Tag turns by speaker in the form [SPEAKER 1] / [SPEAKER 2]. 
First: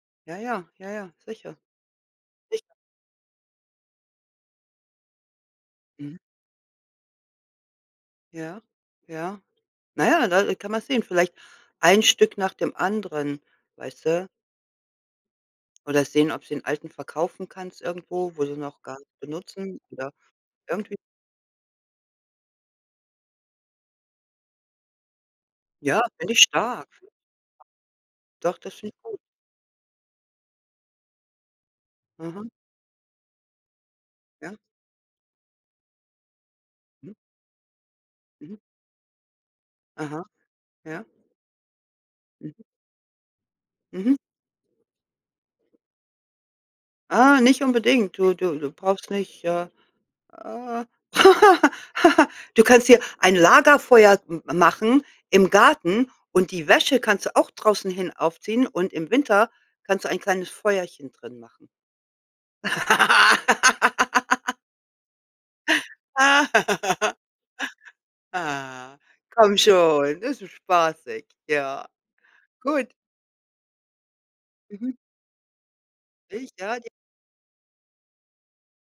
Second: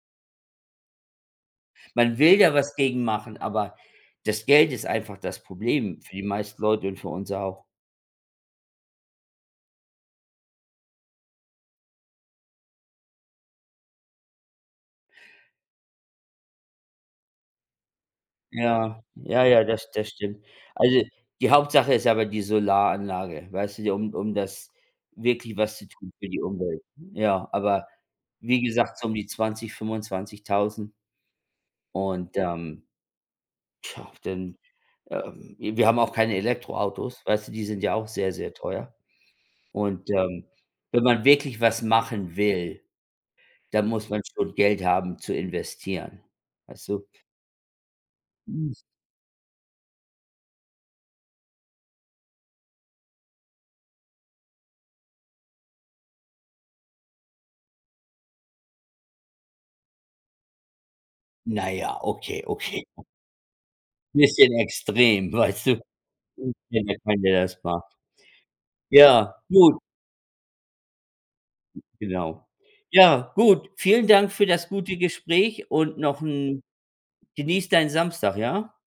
[SPEAKER 1] Ja, ja. Ja, ja. Sicher.
[SPEAKER 2] Man will ja
[SPEAKER 1] Sicher.
[SPEAKER 2] was gegen machen, aber das Geld ist einfach das Problem für
[SPEAKER 1] Mhm.
[SPEAKER 2] die meisten Leute und für uns auch.
[SPEAKER 1] Ja. Ja. Na ja, da, äh, kann man sehen, vielleicht ein Stück nach dem anderen, weißt du? Oder sehen, ob sie ’n alten verkaufen kannst irgendwo, wo sie noch gar
[SPEAKER 2] Ja,
[SPEAKER 1] nicht
[SPEAKER 2] ja, ja,
[SPEAKER 1] benutzen
[SPEAKER 2] das das
[SPEAKER 1] oder
[SPEAKER 2] stimmt.
[SPEAKER 1] irgendwie
[SPEAKER 2] Also, die Hauptsache ist aber die Solaranlage, weißt du, die um um das wirklich was zu
[SPEAKER 1] Ja,
[SPEAKER 2] tun für
[SPEAKER 1] finde ich
[SPEAKER 2] die Umwelt.
[SPEAKER 1] stark.
[SPEAKER 2] Ja, aber
[SPEAKER 1] Doch,
[SPEAKER 2] wie
[SPEAKER 1] das finde
[SPEAKER 2] gesagt,
[SPEAKER 1] ich
[SPEAKER 2] so um
[SPEAKER 1] gut.
[SPEAKER 2] die 20.000, 25.000. Und,
[SPEAKER 1] Aha.
[SPEAKER 2] ähm, tja,
[SPEAKER 1] Ja.
[SPEAKER 2] denn, ähm, i wir haben auch keine
[SPEAKER 1] Mhm.
[SPEAKER 2] Elektroautos, weißt du, die sind ja auch sehr, sehr
[SPEAKER 1] Mhm.
[SPEAKER 2] teuer. Und,
[SPEAKER 1] Aha.
[SPEAKER 2] ähm, wenn
[SPEAKER 1] Ja.
[SPEAKER 2] man wirklich was machen
[SPEAKER 1] Mhm.
[SPEAKER 2] will, dann muss
[SPEAKER 1] Mhm.
[SPEAKER 2] man schon Geld haben zu investieren, weißt du?
[SPEAKER 1] Ah, nicht unbedingt, du du
[SPEAKER 2] Hm.
[SPEAKER 1] du brauchst nicht äh, äh, du kannst hier ein Lagerfeuer m machen im Garten und die Wäsche kannst du auch draußen hin aufziehen und im Winter kannst du ein kleines Feuerchen drin machen.
[SPEAKER 2] Na ja, okay, okay. Bisschen extrem, weißt du? [unintelligible] wenn der das macht.
[SPEAKER 1] Ah,
[SPEAKER 2] Ja,
[SPEAKER 1] komm
[SPEAKER 2] gut.
[SPEAKER 1] schon, es ist spaßig. Ja.
[SPEAKER 2] Genau.
[SPEAKER 1] Gut.
[SPEAKER 2] Ja, gut. Vielen Dank für das
[SPEAKER 1] Mhm.
[SPEAKER 2] gute Gespräch und noch
[SPEAKER 1] Ich
[SPEAKER 2] 'n
[SPEAKER 1] ja dir
[SPEAKER 2] genieß deinen Samstag, ja?